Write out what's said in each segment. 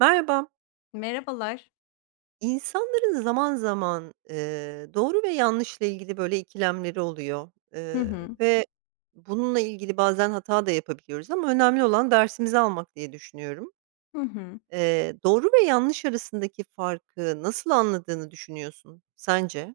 Merhaba. Merhabalar. İnsanların zaman zaman, doğru ve yanlışla ilgili böyle ikilemleri oluyor, Hı hı. ve bununla ilgili bazen hata da yapabiliyoruz ama önemli olan dersimizi almak diye düşünüyorum. Hı hı. Doğru ve yanlış arasındaki farkı nasıl anladığını düşünüyorsun sence?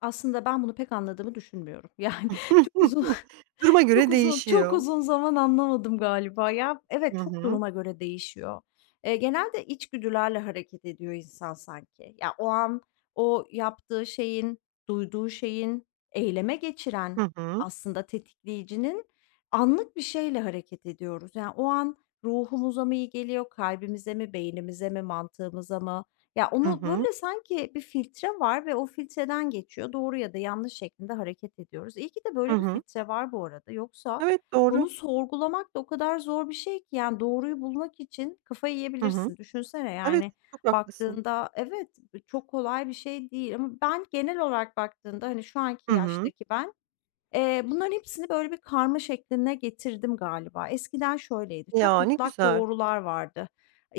Aslında ben bunu pek anladığımı düşünmüyorum. Yani, çok uzun Duruma çok göre uzun çok değişiyor. uzun zaman anlamadım galiba ya. Evet, Hı çok hı. duruma göre değişiyor. Genelde içgüdülerle hareket ediyor insan sanki. Ya, o an o yaptığı şeyin, duyduğu şeyin, eyleme geçiren Hı hı. aslında tetikleyicinin anlık bir şeyle hareket ediyoruz. Yani, o an ruhumuza mı iyi geliyor, kalbimize mi, beynimize mi, mantığımıza mı? Ya, Hı onu, hı. böyle, sanki bir filtre var ve o filtreden geçiyor. Doğru ya da yanlış şeklinde hareket ediyoruz. İyi ki de Hı böyle bir hı. filtre var bu arada. Yoksa Evet, doğru. bunu sorgulamak da o kadar zor bir şey ki, yani, doğruyu bulmak için kafayı Hı hı. yiyebilirsin. Düşünsene, Evet, yani, çok haklısın. baktığında evet, çok kolay bir şey değil ama ben genel olarak baktığında, hani, şu anki Hı hı. yaştaki ben. Bunların hepsini böyle bir karma şekline getirdim galiba. Eskiden şöyleydi, çok Ya, ne mutlak güzel. doğrular vardı.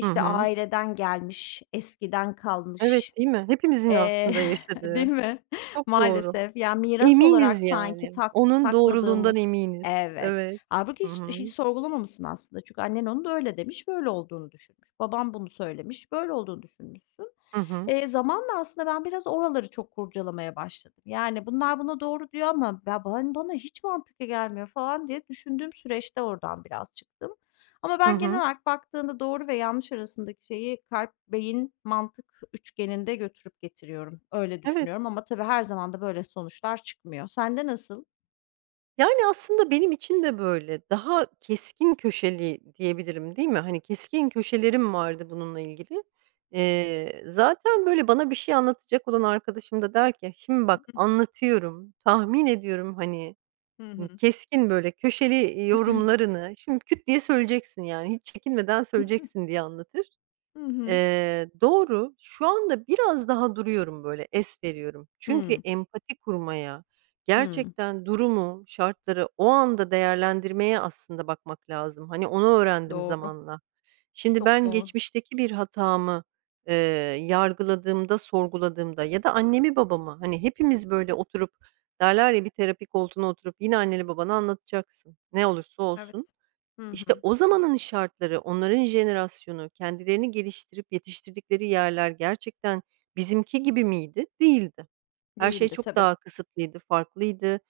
Hı hı. aileden gelmiş, eskiden kalmış, Evet, değil mi? Hepimizin Eee, aslında değil yaşadığı. mi? Çok doğru. Maalesef. Ya, miras Eminiz olarak sanki yani. tak Onun doğruluğundan sakladığımız. eminiz. Evet. Evet. Hâlbuki Hı hı. hiç sorgulamamışsın aslında. Çünkü annen onu da öyle demiş, böyle olduğunu düşünmüş. Babam bunu söylemiş, böyle olduğunu düşünmüşsün. Hı hı. Zamanla aslında ben biraz oraları çok kurcalamaya başladım. Yani, bunlar buna doğru diyor ama ya, ben bana hiç mantıklı gelmiyor falan diye düşündüğüm süreçte oradan biraz çıktım. Ama Hı ben genel hı. olarak baktığında doğru ve yanlış arasındaki şeyi kalp, beyin, mantık üçgeninde götürüp getiriyorum. Öyle Evet. düşünüyorum ama tabii her zaman da böyle sonuçlar çıkmıyor. Sende nasıl? Yani, aslında benim için de böyle. Daha keskin köşeli diyebilirim, değil mi? Hani, keskin köşelerim vardı bununla ilgili. Zaten, böyle, bana bir şey anlatacak olan arkadaşım da der ki: "Şimdi bak, anlatıyorum, tahmin ediyorum, hani." Hı hı. Keskin, böyle, köşeli, yorumlarını şimdi küt diye söyleyeceksin, yani, hiç çekinmeden söyleyeceksin diye anlatır. Hı hı. Doğru. Şu anda biraz daha duruyorum böyle, es veriyorum. Çünkü Hımm. empati kurmaya, Hımm. gerçekten durumu, şartları o anda değerlendirmeye aslında bakmak lazım. Hani, onu öğrendim Doğru. zamanla. Şimdi Çok ben doğru. geçmişteki bir hatamı, eee, yargıladığımda, sorguladığımda ya da annemi babamı, hani, hepimiz böyle oturup derler ya, "Bir terapi koltuğuna oturup yine anneni babanı anlatacaksın, ne olursa Evet. olsun." Hı İşte hı. o zamanın şartları, onların jenerasyonu, kendilerini geliştirip yetiştirdikleri yerler gerçekten bizimki gibi miydi? Değildi. Her şey Değildi çok tabii. daha kısıtlıydı, farklıydı.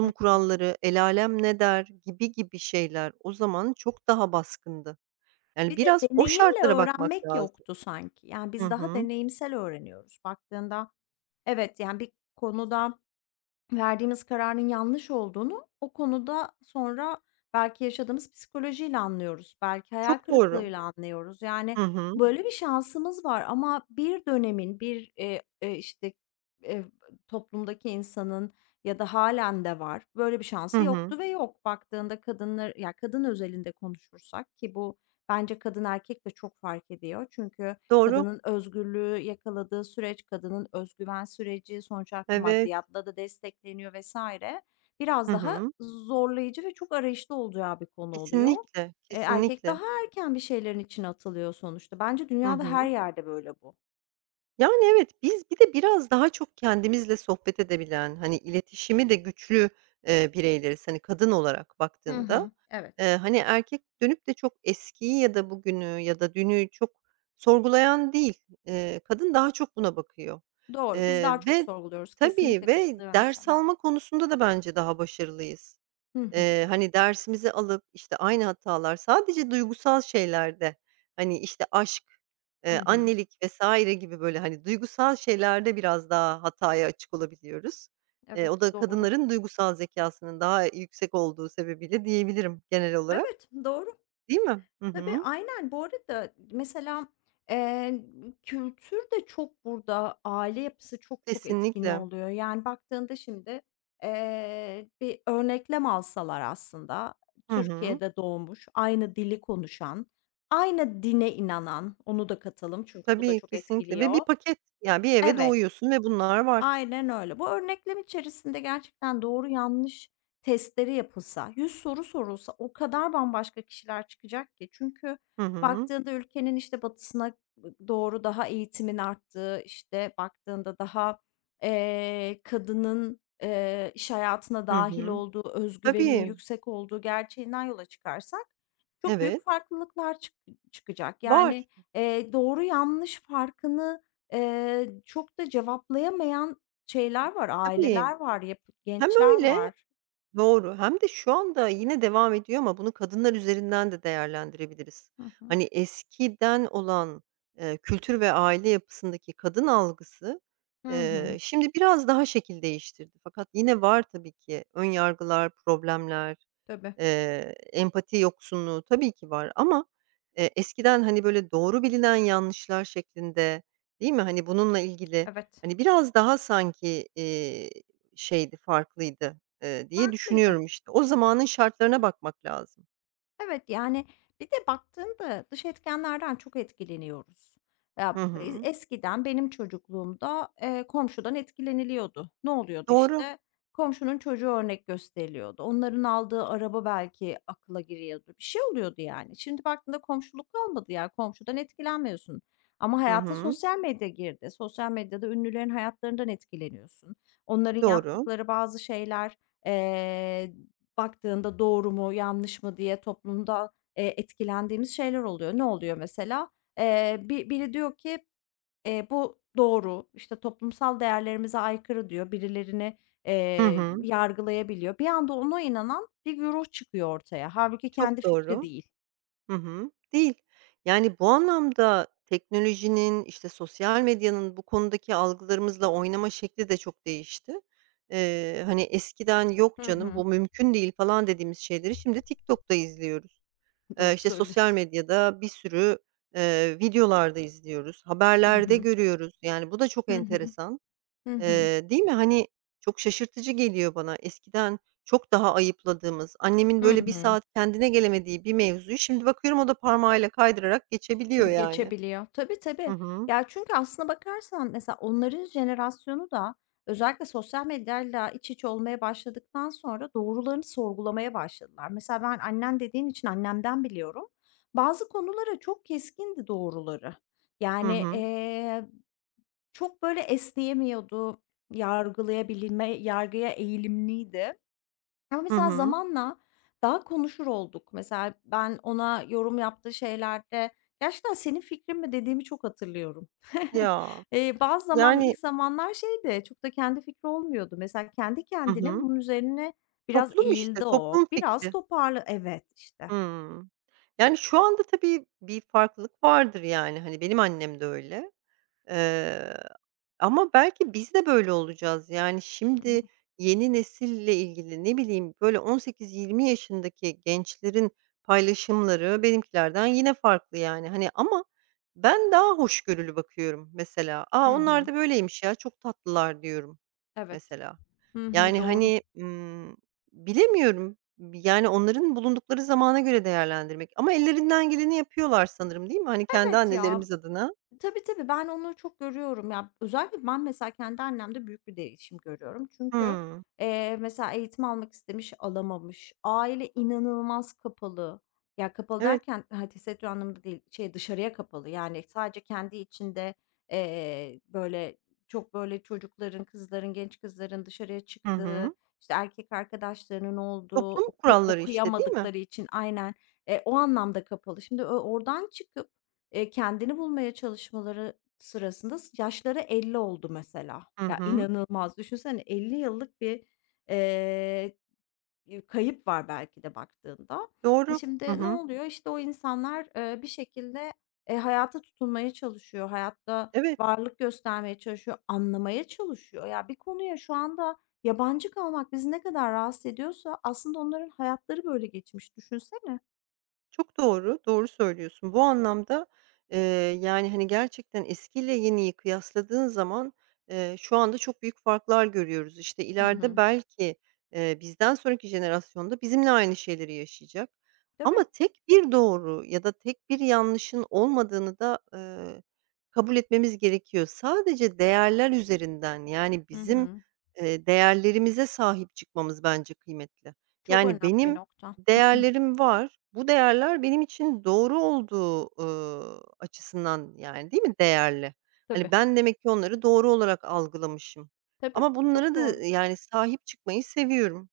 Hı hı. kuralları, el alem ne der gibi gibi şeyler o zaman çok daha baskındı. Yani Bir de biraz o deneyimle şartlara bakmak öğrenmek lazım. yoktu sanki. Yani, Hı biz daha hı. deneyimsel öğreniyoruz baktığında. Evet, yani, bir konuda verdiğimiz kararın yanlış olduğunu o konuda sonra belki yaşadığımız psikolojiyle anlıyoruz. Belki hayal Çok doğru. kırıklığıyla anlıyoruz. Yani, Hı hı. böyle bir şansımız var ama bir dönemin, bir, işte, eee, toplumdaki insanın ya da halen de var, böyle bir Hı şansı hı. yoktu ve yok. Baktığında kadınlar ya, kadın özelinde konuşursak ki bu bence kadın erkek de çok fark ediyor. Çünkü Doğru. kadının özgürlüğü yakaladığı süreç, kadının özgüven süreci, sonuç olarak bu Evet. maddiyatla da destekleniyor vesaire. Hı Biraz daha hı. zorlayıcı ve çok arayışta olacağı bir konu oluyor. Kesinlikle, Erkek kesinlikle. daha erken bir şeylerin içine atılıyor sonuçta. Bence Hı dünyada her hı. yerde böyle bu. Yani, evet, biz bir de biraz daha çok kendimizle sohbet edebilen, hani, iletişimi de güçlü, bireyleriz, hani, kadın olarak Hı baktığında. hı. Evet. Hani, erkek dönüp de çok eskiyi ya da bugünü ya da dünü çok sorgulayan değil. Kadın daha çok buna bakıyor. Doğru, biz daha çok Ve sorguluyoruz. Tabii Kesinlikle ve katılıyorum ders sana. alma konusunda da bence daha başarılıyız. Hı hı. Hani, dersimizi alıp, işte, aynı hatalar sadece duygusal şeylerde, hani, işte, aşk, Hı hı. annelik vesaire gibi, böyle, hani, duygusal şeylerde biraz daha hataya açık olabiliyoruz. O Evet, da doğru. kadınların duygusal zekasının daha yüksek olduğu sebebiyle diyebilirim genel olarak, Evet, doğru. değil mi? Hı Tabii, hı. aynen. Bu arada mesela, eee, kültür de çok burada aile yapısı çok çok etkin Kesinlikle. oluyor. Yani, baktığında şimdi, bir örneklem alsalar aslında Hı hı. Türkiye'de doğmuş, aynı dili konuşan, aynı dine inanan, onu da katalım çünkü bu da Tabii, çok kesinlikle ve bir etkiliyor. paket, yani, bir eve Evet. doğuyorsun ve bunlar var. Aynen öyle. Bu örneklem içerisinde gerçekten doğru yanlış testleri yapılsa, 100 soru sorulsa o kadar bambaşka kişiler çıkacak ki. Çünkü Hı hı. baktığında ülkenin işte batısına doğru daha eğitimin arttığı, işte baktığında daha, kadının, iş hayatına Hı dahil hı. olduğu, özgüveninin Tabii. yüksek olduğu gerçeğinden yola çıkarsak çok büyük Evet. farklılıklar çıkacak. Var. Yani, doğru yanlış farkını. Çok da cevaplayamayan şeyler var, Tabii. aileler var, Hem gençler öyle. var. Doğru. Hem de şu anda yine devam ediyor ama bunu kadınlar üzerinden de değerlendirebiliriz. Hı hı. Hani eskiden olan, kültür ve aile yapısındaki kadın algısı, Hı hı. şimdi biraz daha şekil değiştirdi. Fakat yine var tabii ki ön yargılar, problemler, Tabii, empati yoksunluğu tabii ki var ama, eskiden, hani, böyle doğru bilinen yanlışlar şeklinde, değil mi? Hani, bununla ilgili, evet. hani, biraz daha sanki, şeydi, farklıydı diye Farklıydı. düşünüyorum işte. O zamanın şartlarına bakmak lazım. Evet, yani, bir de baktığında dış etkenlerden çok etkileniyoruz. Hı Ya, hı. eskiden benim çocukluğumda, komşudan etkileniliyordu. Ne oluyordu Doğru. işte? Komşunun çocuğu örnek gösteriliyordu. Onların aldığı araba belki akla giriyordu. Bir şey oluyordu yani. Şimdi baktığında komşuluk kalmadı ya, komşudan etkilenmiyorsun. Ama Hı hayata hı. sosyal medya girdi. Sosyal medyada ünlülerin hayatlarından etkileniyorsun. Onların Doğru. yaptıkları bazı şeyler, eee, baktığında doğru mu, yanlış mı diye toplumda, etkilendiğimiz şeyler oluyor. Ne oluyor mesela? Bi Biri diyor ki, "Bu doğru, işte, toplumsal değerlerimize aykırı." diyor. Birilerini, Hı hı. yargılayabiliyor. Bir anda ona inanan bir güruh çıkıyor ortaya. Hâlbuki kendi Çok fikri doğru. değil. Hı hı. Değil. Yani, bu anlamda teknolojinin, işte, sosyal medyanın bu konudaki algılarımızla oynama şekli de çok değişti. Hani, eskiden "Yok Hı canım, hı. bu mümkün değil." falan dediğimiz şeyleri şimdi TikTok'ta izliyoruz. Doğru İşte, sosyal söylüyorsun. medyada bir sürü, videolar izliyoruz, Hı haberlerde hı. görüyoruz. Yani, bu da çok Hı hı. enteresan. Hı hı. Değil mi? Hani, çok şaşırtıcı geliyor bana. Eskiden çok daha ayıpladığımız, annemin Hı böyle bir hı. saat kendine gelemediği bir mevzuyu şimdi bakıyorum o da parmağıyla kaydırarak geçebiliyor yani. Geçebiliyor. Tabii, Hı tabii. hı. Ya, çünkü aslına bakarsan mesela onların jenerasyonu da özellikle sosyal medyayla iç içe olmaya başladıktan sonra doğrularını sorgulamaya başladılar. Mesela ben annen dediğin için annemden biliyorum. Bazı konulara çok keskindi doğruları. Hı Yani, hı. Çok böyle esneyemiyordu, yargıya eğilimliydi. Ama Hı mesela hı. zamanla daha konuşur olduk. Mesela ben ona yorum yaptığı şeylerde gerçekten "Senin fikrin mi?" dediğimi çok hatırlıyorum. Ya, Bazı zaman yani. ilk zamanlar şeydi, çok da kendi fikri olmuyordu. Mesela kendi Hı kendine hı. bunun üzerine biraz Toplum işte, eğildi o. toplum Biraz fikri. toparlı. Evet, işte. Hımm. Yani, şu anda tabii bir farklılık vardır yani. Hani, benim annem de öyle. Eee, Ama belki biz de böyle olacağız. Yani, Hı hı. şimdi yeni nesille ilgili, ne bileyim, böyle 18-20 yaşındaki gençlerin paylaşımları benimkilerden yine farklı, yani. Hani, ama ben daha hoşgörülü bakıyorum mesela. "A, Hı onlar hı. da böyleymiş ya, çok tatlılar." diyorum Evet. mesela. Hı hı, Yani, doğru. hani, bilemiyorum. Yani, onların bulundukları zamana göre değerlendirmek ama ellerinden geleni yapıyorlar sanırım, değil mi? Hani, kendi Evet ya. annelerimiz adına. Tabii, tabii. Ben onu çok görüyorum. Ya, özellikle ben mesela kendi annemde büyük bir değişim görüyorum. Çünkü, Hımm. Mesela eğitim almak istemiş, alamamış. Aile inanılmaz kapalı. Ya, kapalı Evet. derken, ha, tesettür anlamında değil, şey, dışarıya kapalı. Yani sadece kendi içinde, böyle, çok, böyle, çocukların, kızların, genç kızların dışarıya Hı çıktığı, hı. işte, erkek arkadaşlarının olduğu, Toplum kuralları işte, değil mi? okuyamadıkları için. Aynen. O anlamda kapalı. Şimdi o oradan çıkıp Kendini bulmaya çalışmaları sırasında yaşları 50 oldu mesela. Hı Ya, hı. inanılmaz. Düşünsene 50 yıllık bir, eee, kayıp var belki de baktığında. E, Doğru. Hı şimdi ne hı. oluyor? İşte, o insanlar, bir şekilde, hayata tutunmaya çalışıyor. Hayatta Evet. varlık göstermeye çalışıyor, anlamaya çalışıyor. Ya, bir konuya şu anda yabancı kalmak bizi ne kadar rahatsız ediyorsa aslında onların hayatları böyle geçmiş. Düşünsene. Çok doğru, doğru söylüyorsun. Bu anlamda, eee, yani, hani, gerçekten eskiyle yeniyi kıyasladığın zaman, şu anda çok büyük farklar görüyoruz. İşte, Hı ileride hı. belki, bizden sonraki jenerasyon bizimle aynı şeyleri yaşayacak ama Tabii. tek bir doğru ya da tek bir yanlışın olmadığını da, kabul etmemiz gerekiyor. Sadece değerler üzerinden, yani, Hı bizim, hı. Değerlerimize sahip çıkmamız bence kıymetli. Çok Yani, önemli bir benim nokta. Hı hı. değerlerim var. Bu değerler benim için doğru olduğu, açısından, yani, değil mi değerli? Hani, Tabii, ben demek ki onları doğru olarak algılamışım tabii. ama bunlara Çok da, doğru. yani, sahip çıkmayı seviyorum.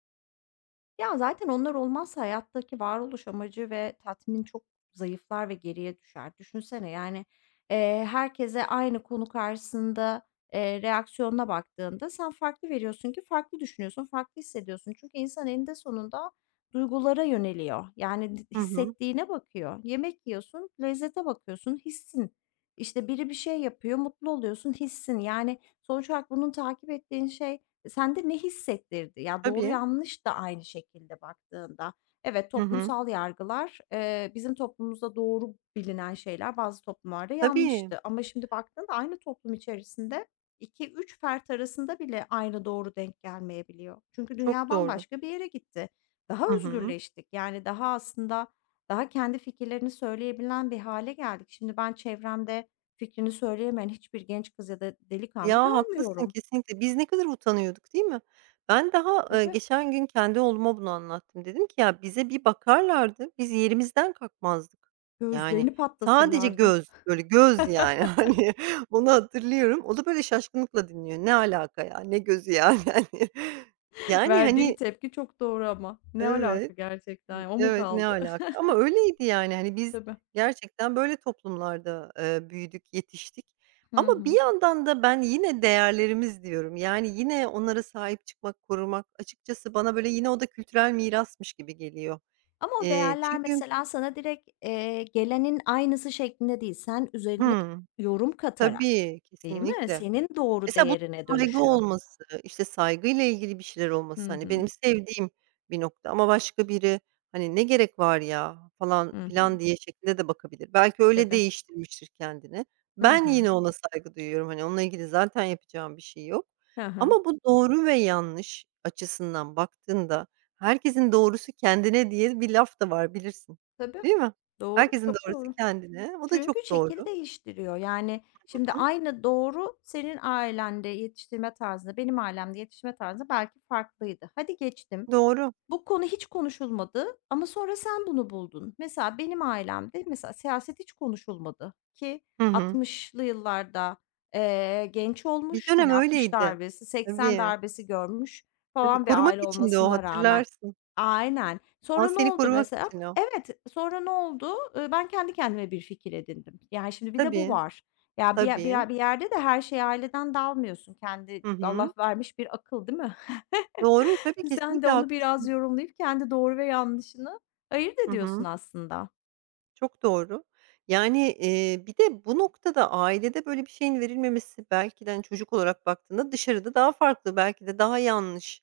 Ya, zaten onlar olmazsa hayattaki varoluş amacı ve tatmin çok zayıflar ve geriye düşer. Düşünsene, yani, herkese aynı konu karşısında, reaksiyonuna baktığında sen farklı veriyorsun ki farklı düşünüyorsun, farklı hissediyorsun. Çünkü insan eninde sonunda duygulara yöneliyor. Yani, Hı hı. hissettiğine bakıyor. Yemek yiyorsun, lezzete bakıyorsun, hissin. İşte, biri bir şey yapıyor, mutlu oluyorsun, hissin. Yani, sonuç olarak bunun takip ettiğin şey sende ne hissettirdi? Ya, doğru Tabii. yanlış da aynı şekilde baktığında. Evet, Hı hı. toplumsal yargılar, bizim toplumumuzda doğru bilinen şeyler bazı toplumlarda Tabii. yanlıştı ama şimdi baktığında aynı toplum içerisinde iki üç fert arasında bile aynı doğru denk gelmeyebiliyor. Çünkü Çok dünya doğru. bambaşka bir yere gitti. Daha Hı hı. özgürleştik. Yani, daha aslında daha kendi fikirlerini söyleyebilen bir hale geldik. Şimdi ben çevremde fikrini söyleyemeyen hiçbir genç kız ya da delikanlı Ya, haklısın görmüyorum. kesinlikle. Biz ne kadar utanıyorduk, değil mi? Ben daha, Tabii. geçen gün kendi oğluma bunu anlattım. Dedim ki ya, bize bir bakarlardı, biz yerimizden kalkmazdık. Yani Gözlerini sadece patlatırlardı. göz, böyle göz yani hani onu hatırlıyorum. O da böyle şaşkınlıkla dinliyor. Ne alaka ya, ne gözü ya yani. Hani, yani Verdiği hani tepki çok doğru ama. Ne evet, alaka gerçekten? O mu evet, ne kaldı? alaka ama öyleydi yani, hani, biz Tabii. gerçekten böyle toplumlarda, büyüdük, yetiştik Hı ama bir hı. yandan da ben yine değerlerimiz diyorum. Yani yine onlara sahip çıkmak, korumak açıkçası bana böyle yine o da kültürel mirasmış gibi geliyor. Ama o Eee, değerler çünkü mesela sana direkt, gelenin aynısı şeklinde değil, sen üzerine Hımm. yorum katarak, Tabii, değil mi? kesinlikle. Senin doğru Mesela bu değerine saygı dönüşüyor. olması, işte, saygıyla ilgili bir şeyler Hı olması, hani, hı. benim sevdiğim bir nokta ama başka biri, hani, "Ne gerek var ya?" falan Hı filan hı. diye şeklinde de bakabilir. Belki öyle Tabii. değiştirmiştir kendini. Hı Ben hı. yine ona saygı duyuyorum, hani, onunla ilgili zaten yapacağım bir şey yok Hı hı. ama bu doğru ve yanlış açısından baktığında herkesin doğrusu kendine diye bir laf da var bilirsin, Tabii. değil mi? Doğru, Herkesin çok doğrusu doğru. kendine. O da Çünkü çok şekil doğru. değiştiriyor. Yani, şimdi Hı. aynı doğru senin ailende yetiştirme tarzında, benim ailemde yetiştirme tarzı belki farklıydı. Hadi geçtim. Doğru. Bu konu hiç konuşulmadı ama sonra sen bunu buldun. Mesela benim ailemde mesela siyaset hiç konuşulmadı ki Hı hı. 60'lı yıllarda, genç Bir olmuş, dönem hani, 60 öyleydi. darbesi, 80 Tabii, darbesi görmüş tabii. falan bir Korumak aile içindi o, olmasına rağmen. hatırlarsın. Aynen. Ama Sonra ne seni oldu korumak mesela? için o. Evet, sonra ne oldu? Ben kendi kendime bir fikir edindim. Yani, şimdi bir de bu Tabii, var. Ya, bir tabii. bir bir yerde de her şeyi aileden dalmıyorsun. Kendi Hı çünkü hı. Allah vermiş bir akıl, değil mi? Doğru, tabii, Sen de kesinlikle onu biraz haklısın. yorumlayıp kendi doğru ve yanlışını ayırt Hı ediyorsun hı. aslında. Çok doğru. Yani, bir de bu noktada ailede böyle bir şeyin verilmemesi belki de, hani, çocuk olarak baktığında dışarıda daha farklı, belki de daha yanlış,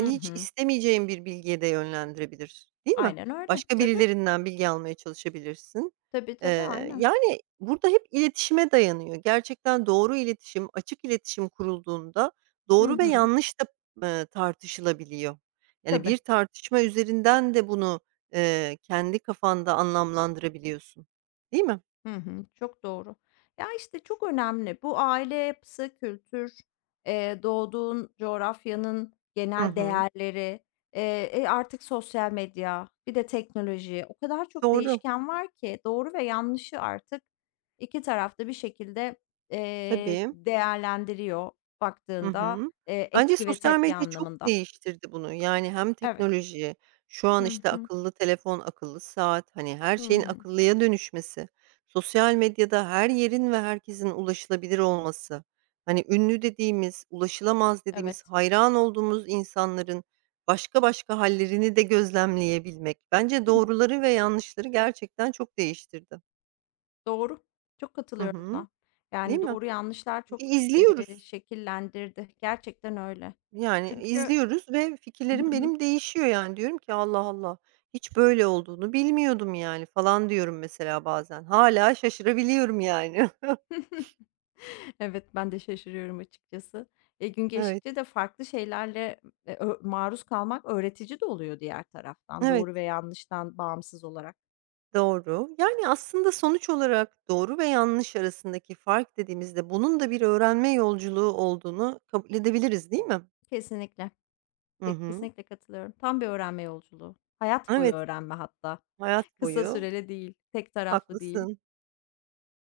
Hı hiç hı. istemeyeceğin bir bilgiye de yönlendirebilir, değil mi? Aynen öyle. Başka Tabii. birilerinden bilgi almaya çalışabilirsin. Tabii, tabii. Aynen. Yani, burada hep iletişime dayanıyor. Gerçekten doğru iletişim, açık iletişim kurulduğunda Hı doğru ve hı. yanlış da, tartışılabiliyor. Yani, Tabii. bir tartışma üzerinden de bunu kendi kafanda anlamlandırabiliyorsun, değil mi? Hı hı, çok doğru. Ya, işte, çok önemli. Bu aile yapısı, kültür, doğduğun coğrafyanın Hı genel hı. değerleri, artık sosyal medya, bir de teknoloji, o kadar çok Doğru. değişken var ki doğru ve yanlışı artık 2 tarafta bir şekilde, Tabii. değerlendiriyor Hı baktığında, hı. Bence etki ve sosyal tepki medya çok anlamında. değiştirdi bunu. Yani hem Evet. teknoloji, şu an, Hı işte, hı. akıllı telefon, akıllı saat, hani, her Hı şeyin hı. akıllıya dönüşmesi, sosyal medyada her yerin ve herkesin ulaşılabilir olması, hani, ünlü dediğimiz, ulaşılamaz Evet. dediğimiz, hayran olduğumuz insanların başka başka hallerini de gözlemleyebilmek. Bence doğruları ve yanlışları gerçekten çok değiştirdi. Doğru. Çok Hı katılıyorum hı. buna. Değil Yani mi? doğru yanlışlar E, çok, izliyoruz. şekillendirdi. Gerçekten öyle. Yani Çünkü. izliyoruz ve fikirlerim benim değişiyor yani. Diyorum ki "Allah Allah, hiç böyle olduğunu bilmiyordum yani." falan diyorum mesela bazen. Hala şaşırabiliyorum yani. Evet, ben de şaşırıyorum açıkçası. E, gün Evet, geçtikçe de farklı şeylerle, ö maruz kalmak öğretici de oluyor diğer taraftan, evet, doğru ve yanlıştan bağımsız olarak. doğru. Yani aslında sonuç olarak doğru ve yanlış arasındaki fark dediğimizde bunun da bir öğrenme yolculuğu olduğunu kabul edebiliriz, değil mi? Kesinlikle, Hı hı. kesinlikle katılıyorum. Tam bir öğrenme yolculuğu. Hayat boyu Evet, öğrenme hatta. hayat Kısa boyu. süreli değil, tek taraflı değil. Haklısın.